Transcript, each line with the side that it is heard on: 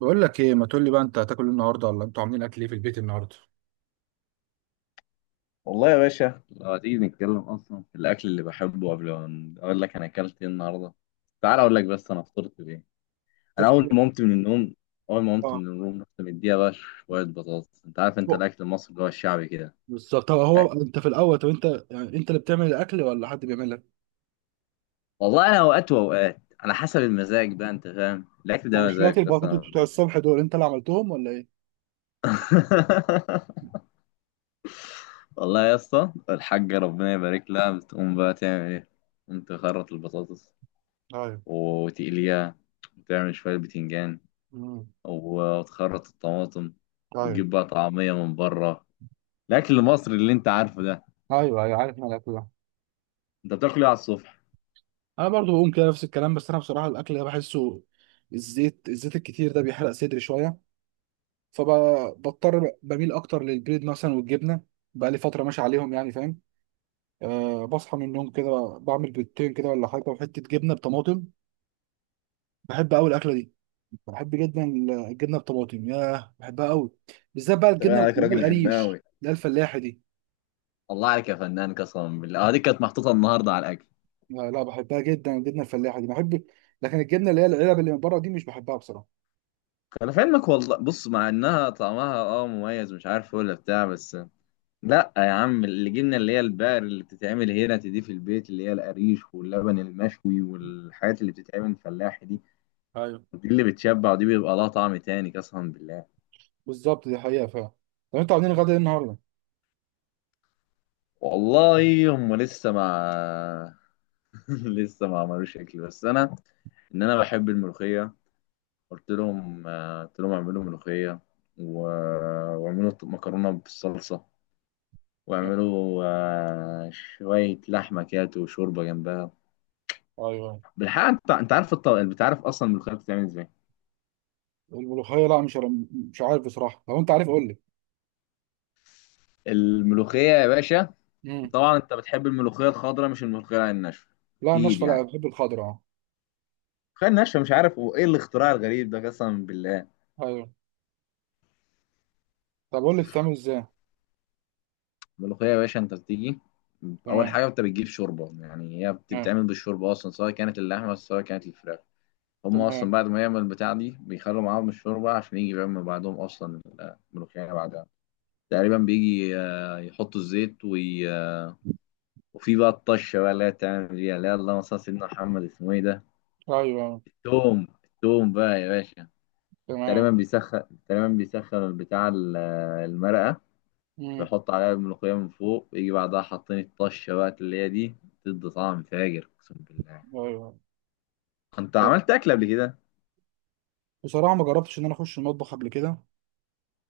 right: بقول لك ايه، ما تقول لي بقى انت هتاكل إيه النهارده، ولا انتوا عاملين اكل ايه في البيت النهارده؟
left: والله يا باشا لو هتيجي نتكلم اصلا في الاكل اللي بحبه قبل ما اقول لك انا اكلت ايه النهارده. تعال اقول لك بس انا فطرت بايه. انا
right: ترتيب.
left: اول ما قمت من
right: اه.
left: النوم رحت مديها بقى شويه بطاطس. انت عارف، انت
right: هو-
left: الاكل المصري اللي هو الشعبي كده،
right: بالظبط. طب
left: يعني.
right: هو انت في الاول، طب انت يعني انت اللي بتعمل الاكل ولا حد بيعمل لك؟
left: والله انا اوقات واوقات على حسب المزاج بقى. انت فاهم الاكل
right: يعني
left: ده
right: شويه
left: مزاج قسما
right: البطاطس بتوع
left: بالله.
right: الصبح دول انت اللي عملتهم ولا ايه؟
left: والله يا اسطى الحاجه ربنا يبارك لها بتقوم بقى تعمل ايه؟ قوم تخرط البطاطس
right: ايوه.
left: وتقليها، وتعمل شويه بتنجان
right: امم.
left: وتخرط الطماطم،
right: ايوه.
left: وتجيب بقى طعمية من بره. الأكل المصري اللي أنت عارفه ده.
right: ايوه ايوه، عارف انا الاكل ده.
left: أنت بتاكل إيه على الصبح؟
right: انا برضو بقوم كده نفس الكلام، بس انا بصراحه الاكل ده بحسه، الزيت الزيت الكتير ده بيحرق صدري شويه، فبضطر بميل اكتر للبيض مثلا والجبنه، بقى لي فتره ماشي عليهم يعني، فاهم. أه، بصحى من النوم كده بعمل بيضتين كده ولا حاجة، وحتة جبنة بطماطم. بحب أوي الأكلة دي. بحب جدا الجبنة بطماطم، ياه بحبها أوي، بالذات بقى
left: انت باين
right: الجبنة
left: عليك
right: اللي هي
left: راجل جماوي.
right: القريش، اللي هي الفلاحة دي.
left: الله عليك يا فنان قسما بالله. دي كانت محطوطة النهاردة على الأكل.
right: لا لا، بحبها جدا الجبنة الفلاحة دي، بحب. لكن الجبنة اللي هي العلب اللي من بره دي مش بحبها بصراحة.
left: أنا في علمك والله، بص، مع إنها طعمها مميز، مش عارف ولا بتاع بس. لأ يا عم، اللي جبنا اللي هي البقر اللي بتتعمل هنا دي في البيت، اللي هي القريش واللبن المشوي والحاجات اللي بتتعمل فلاحي دي،
right: ايوه
left: دي اللي بتشبع، ودي بيبقى لها طعم تاني قسما بالله.
right: بالظبط، دي حقيقة فعلا. طب أنتوا عاملين غدا إيه النهاردة؟
left: والله هم لسه مع... لسه ما عملوش اكل، بس انا، انا بحب الملوخيه. قلت لهم اعملوا ملوخيه، و... واعملوا مكرونه بالصلصه، واعملوا شويه لحمه كده وشوربه جنبها.
right: ايوه.
left: بالحقيقه، انت انت عارف اصلا الملوخيه بتتعمل ازاي.
right: لا، مش عارف بصراحة، لو أنت عارف قول لي.
left: الملوخيه يا باشا،
right: مم.
left: طبعا انت بتحب الملوخيه الخضراء مش الملوخيه الناشفه،
right: لا
left: اكيد
right: الناشفة، لا
left: يعني.
right: بحب الخضرا.
left: الملوخيه الناشفه مش عارف، وايه الاختراع الغريب ده قسما بالله.
right: أه أيوه. طب قول لي بتتعمل إزاي؟
left: الملوخية يا باشا، أنت بتيجي. أول
right: تمام.
left: حاجة أنت بتجيب شوربة، يعني هي
right: تمام.
left: بتتعمل بالشوربة أصلا، سواء كانت اللحمة سواء كانت الفراخ. هما أصلا
right: تمام.
left: بعد ما يعمل البتاع دي بيخلوا معاهم الشوربة عشان يجي يعمل بعدهم أصلا. الملوخية بعدها تقريبا بيجي يحطوا الزيت، وي... آه، وفي بقى الطشة بقى اللي هي بتعمل بيها، اللي هي، اللهم صل على سيدنا محمد، اسمه إيه ده؟
right: ايوه ايوه،
left: التوم، التوم بقى يا باشا.
right: تمام.
left: تقريبا بيسخن، تقريبا بيسخن البتاع المرقة،
right: امم.
left: بيحط عليها الملوخية من فوق، يجي بعدها حاطين الطشة بقى اللي هي دي، تدي طعم فاجر اقسم بالله.
right: ايوه ايوه.
left: انت
right: طيب.
left: عملت اكل قبل كده؟
right: بصراحه ما جربتش ان انا اخش المطبخ قبل كده،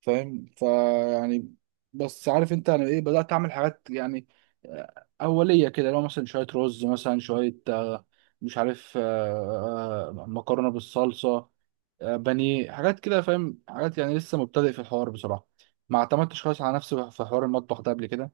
right: فاهم فيعني، بس عارف انت انا ايه، بدات اعمل حاجات يعني، اوليه كده لو مثلا شويه رز، مثلا شويه، مش عارف، مكرونه بالصلصه، بانيه، حاجات كده فاهم، حاجات يعني، لسه مبتدئ في الحوار بصراحه. ما اعتمدتش خالص على نفسي في حوار المطبخ ده قبل كده،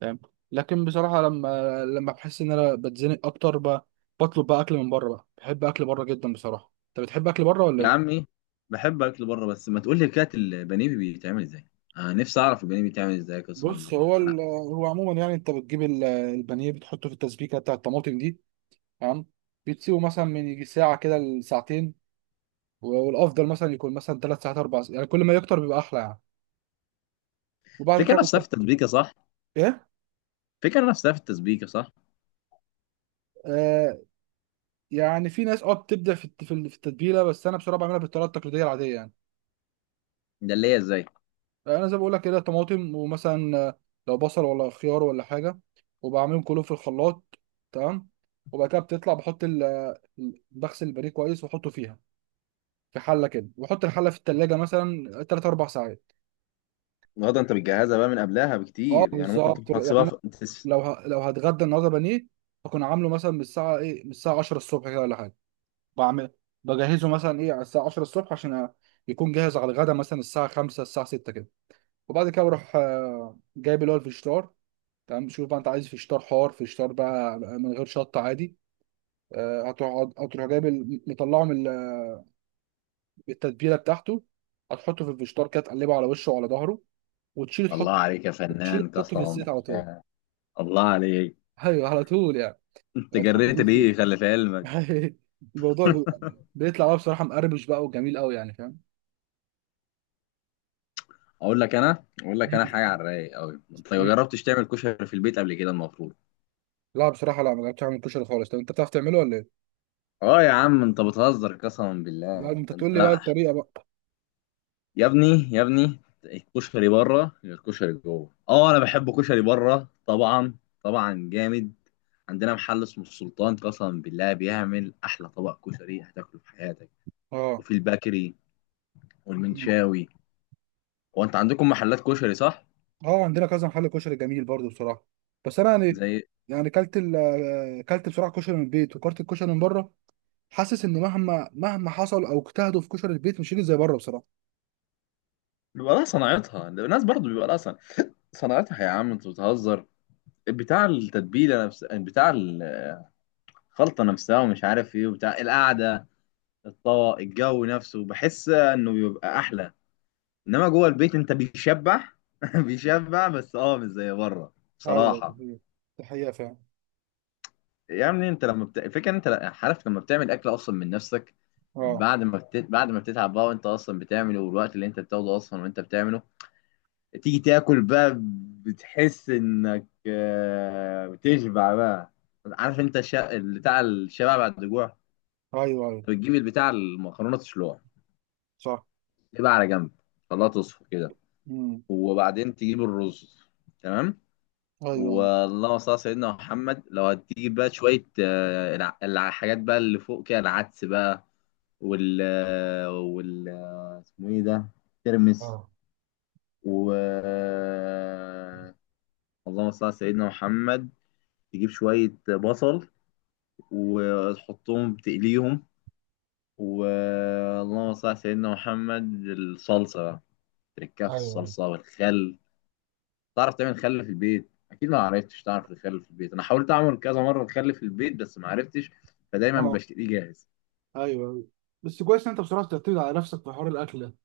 right: فاهم. لكن بصراحه لما بحس ان انا بتزنق اكتر، بطلب بقى اكل من بره، بقى بحب اكل بره جدا بصراحه. انت بتحب اكل بره ولا
left: يا
right: ايه؟
left: عمي، بحب اكل بره، بس ما تقول لي كده البانيه بيتعمل ازاي. انا نفسي اعرف البانيه بيتعمل ازاي قسما
right: بص،
left: بالله،
right: هو
left: انا.
right: ال- هو عموما يعني انت بتجيب البانيه، بتحطه في التسبيكه بتاع الطماطم دي. تمام. بتسيبه مثلا من يجي ساعه كده لساعتين، والافضل مثلا يكون مثلا ثلاث ساعات اربع ساعات، يعني كل ما يكتر بيبقى احلى يعني، وبعد
left: فكرة
right: كده
left: نفسها في التسبيكة، صح؟
right: ايه.
left: فكرة نفسها في التسبيكة، صح؟
right: آه. يعني في ناس اه بتبدع في في التتبيله، بس انا بصراحه بعملها بالطريقه التقليديه العاديه يعني.
left: ده اللي هي ازاي؟
right: انا زي ما بقول لك كده، طماطم، ومثلا لو بصل ولا خيار ولا حاجه، وبعملهم كلهم في الخلاط. تمام. وبعد كده بتطلع بحط ال، بغسل البانيه كويس واحطه فيها، في حله كده، واحط الحله في التلاجة مثلا 3 4 ساعات.
left: النهارده انت بتجهزها بقى من قبلها
right: اه
left: بكتير، يعني ممكن
right: بالظبط،
left: تكون
right: يعني
left: هتسيبها
right: انا لو هتغدى النهارده بانيه، هكون عامله مثلا من الساعه 10 الصبح كده ولا حاجه، بعمل بجهزه مثلا ايه على الساعه 10 الصبح، عشان يكون جاهز على الغدا مثلا الساعه 5 الساعه 6 كده. وبعد كده بروح جايب اللي هو الفشتار. تمام. شوف بقى انت عايز فيشتار حار، فيشتار بقى من غير شطه، عادي. هتقعد هتروح جايب مطلعه من التتبيله بتاعته، هتحطه في الفيشتار كده، تقلبه على وشه وعلى ظهره، وتشيل
left: الله
right: تحط
left: عليك يا
right: وتشيل
left: فنان
right: تحطه
left: قسما
right: في الزيت على طول.
left: بالله. الله عليك.
right: ايوه، على طول يعني.
left: انت
right: هتحطه في
left: جريت ليه
right: الزيت.
left: خلي في علمك.
right: الموضوع بيطلع بقى بصراحه مقرمش بقى وجميل قوي يعني، فاهم.
left: اقول لك، انا اقول لك، انا
right: مم.
left: حاجه على الرايق قوي. انت ما
right: مم.
left: جربتش تعمل كشري في البيت قبل كده المفروض؟
right: لا بصراحه، لا ما جربتش اعمل كشري خالص. طب انت بتعرف تعمله ولا ايه؟
left: اه يا عم انت بتهزر قسما
right: لا
left: بالله،
right: انت
left: ده
right: تقول
left: انت.
right: لي بقى الطريقه بقى.
left: يا ابني يا ابني، الكشري بره غير الكشري جوه. اه انا بحب كشري بره طبعا، طبعا جامد. عندنا محل اسمه السلطان قسما بالله بيعمل احلى طبق كشري هتاكله في حياتك،
right: اه.
left: وفي البكري والمنشاوي. هو انت عندكم محلات كشري صح؟
right: اه، عندنا كذا محل كشري جميل برضو بصراحه، بس انا يعني،
left: زي...
right: يعني كلت بصراحه كشري من البيت وكلت الكشري من بره، حاسس ان مهما حصل او اجتهدوا في كشري البيت مش هيجي زي بره بصراحه.
left: بيبقى لها صناعتها الناس، برضو بيبقى لها صناعتها. يا عم انت بتهزر، بتاع التتبيله نفس بتاع الخلطه نفسها ومش عارف ايه، وبتاع القعده، الطبق، الجو نفسه بحس انه بيبقى احلى. انما جوه البيت انت بيشبع، بيشبع بس اه مش زي بره
right: ايوه، دي
left: بصراحه.
right: حقيقة، دي حقيقه فعلا.
left: يعني انت الفكره ان انت عارف لما بتعمل اكل اصلا من نفسك،
right: اه.
left: بعد ما بتتعب بقى وانت اصلا بتعمله، والوقت اللي انت بتاخده اصلا وانت بتعمله، تيجي تاكل بقى، بتحس انك بتشبع بقى. عارف انت بتاع الشبع بعد الجوع.
right: ايوه ايوه.
left: بتجيب البتاع المكرونه تسلقها،
right: صح.
left: تبقى على جنب، خلاها تصفى كده،
right: امم.
left: وبعدين تجيب الرز. تمام.
right: ايوه ايوه.
left: واللهم صل على سيدنا محمد، لو هتجيب بقى شويه الحاجات بقى اللي فوق كده، العدس بقى، وال آه، وال آه، اسمه ايه ده، ترمس،
right: اه.
left: و اللهم صل على سيدنا محمد، تجيب شويه بصل وتحطهم تقليهم، واللهم صل على سيدنا محمد الصلصه بقى، تركها في
right: ايوه.
left: الصلصه والخل. تعرف تعمل خل في البيت اكيد؟ ما عرفتش. تعرف الخل في البيت؟ انا حاولت اعمل كذا مره الخل في البيت بس ما عرفتش، فدايما
right: اه.
left: بشتريه جاهز.
right: ايوه ايوه، بس كويس ان انت بصراحه بتعتمد على نفسك في حوار الاكل ده.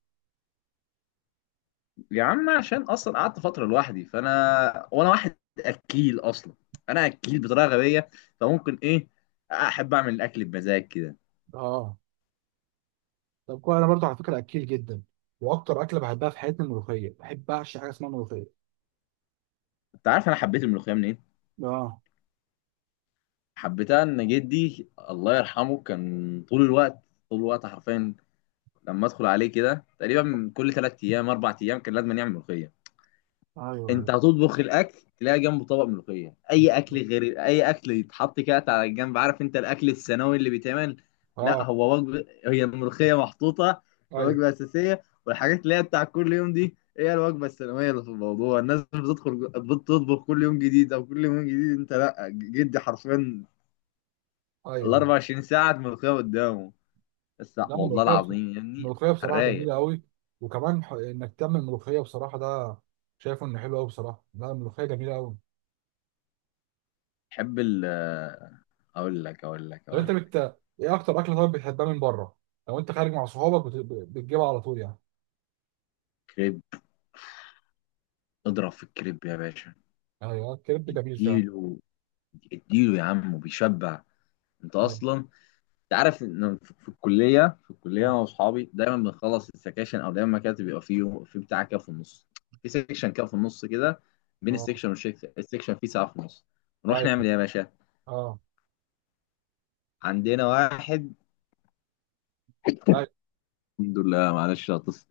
left: يا عم، عشان اصلا قعدت فتره لوحدي، فانا وانا واحد اكيل اصلا. انا اكيل بطريقه غبيه، فممكن ايه، احب اعمل الاكل بمزاج كده.
right: اه. طب كويس، انا برضو على فكره اكيل جدا، واكتر اكله بحبها في حياتي الملوخيه، بحب اعشي حاجه اسمها ملوخيه.
left: انت عارف انا حبيت الملوخيه منين؟
right: اه.
left: حبيتها ان جدي الله يرحمه كان طول الوقت، طول الوقت حرفيا. لما ادخل عليه كده تقريبا كل ثلاث ايام اربع ايام كان لازم يعمل ملوخيه.
right: ايوه
left: انت هتطبخ الاكل تلاقي جنبه طبق ملوخيه. اي اكل
right: ايوه.
left: غير اي اكل يتحط كده على الجنب، عارف انت الاكل الثانوي اللي بيتعمل. لا،
right: اه.
left: هو وجبه، هي الملوخيه محطوطه
right: ايوه
left: كوجبه اساسيه، والحاجات اللي هي بتاع كل يوم دي هي الوجبه الثانويه. اللي في الموضوع، الناس بتدخل بتطبخ كل يوم جديد او كل يوم جديد، انت لا، جدي حرفيا ال
right: ايوه.
left: 24 ساعه ملوخيه قدامه، بس
right: لا
left: والله
right: الملوخيه،
left: العظيم يا ابني.
right: الملوخيه
left: على
right: بصراحه
left: الرايق.
right: جميله قوي، وكمان انك تعمل ملوخيه بصراحه ده، شايفه انه حلو قوي بصراحه. لا الملوخيه جميله قوي.
left: بحب ال... اقول لك اقول لك
right: لو انت
left: اقول
right: بت...
left: لك
right: ايه اكتر اكله طيب بتحبها من بره؟ لو انت خارج مع صحابك بت... بتجيبها على طول يعني؟
left: كريب. اضرب في الكريب يا باشا،
right: ايوه، الكريب جميل فعلا.
left: اديله، اديله يا عم وبيشبع. انت
right: ايوه.
left: اصلا، انت عارف ان في الكليه انا
right: اه.
left: واصحابي دايما بنخلص السكاشن، او دايما كده بيبقى فيه بتاع كده في النص، في سيكشن كده في النص كده، بين
right: اه.
left: السيكشن والسيكشن، السيكشن فيه ساعه في النص، نروح
right: ايوه.
left: نعمل ايه يا باشا؟
right: اه.
left: عندنا واحد،
right: ايوه.
left: الحمد لله معلش هتصل،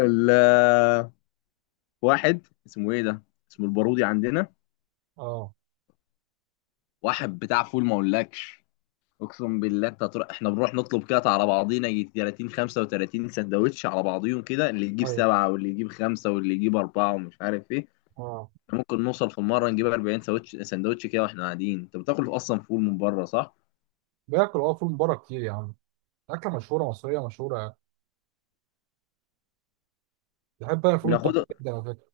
left: ال- واحد اسمه ايه ده، اسمه البارودي عندنا،
right: اه.
left: واحد بتاع فول ما اقولكش، اقسم بالله. انت هتروح، احنا بنروح نطلب كده على بعضينا يجي 30 35 سندوتش على بعضيهم كده، اللي يجيب
right: ايوه.
left: سبعه واللي يجيب خمسه واللي يجيب اربعه ومش عارف ايه.
right: اه.
left: ممكن نوصل في مره نجيب 40 سندوتش، سندوتش كده واحنا قاعدين. انت بتاكل اصلا فول من بره، صح؟
right: باكل اه فول من بره كتير يا عم، اكله مشهوره، مصريه مشهوره. بحب انا فول الطعميه
left: بناخده.
right: جدا على فكره.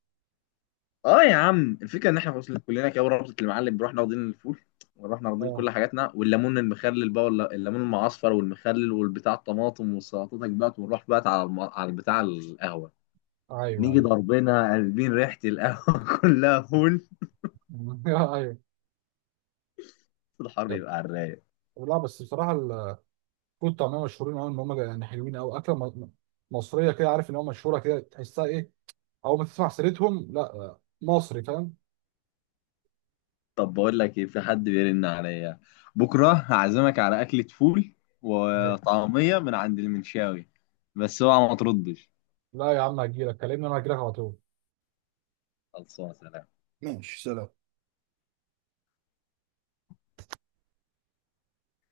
left: اه يا عم، الفكره ان احنا وصلنا كلنا كده ورابطه المعلم بنروح ناخدين الفول، ونروح ناخدين
right: اه.
left: كل حاجاتنا والليمون المخلل بقى ولا الليمون المعصفر، والمخلل والبتاع الطماطم والسلطاتك بقى، ونروح بقى على على البتاع القهوه، نيجي
right: ايوه
left: ضاربينها قلبين ريحة القهوة كلها فول.
right: ايوه. ايوه.
left: الحرب يبقى على الرايق.
right: لا بس بصراحه الفول والطعميه مشهورين قوي، ان هم يعني حلوين قوي، اكله مصريه كده، عارف ان هو مشهوره كده، تحسها ايه اول ما تسمع سيرتهم؟ لا مصري، فاهم.
left: طب بقول لك ايه، في حد بيرن عليا، بكرة هعزمك على أكلة فول
right: ماشي.
left: وطعمية من عند المنشاوي، بس اوعى ما تردش.
right: لا يا عم هجيلك، كلمني انا هجيلك على طول.
left: خلصانة، سلام.
right: ماشي، سلام.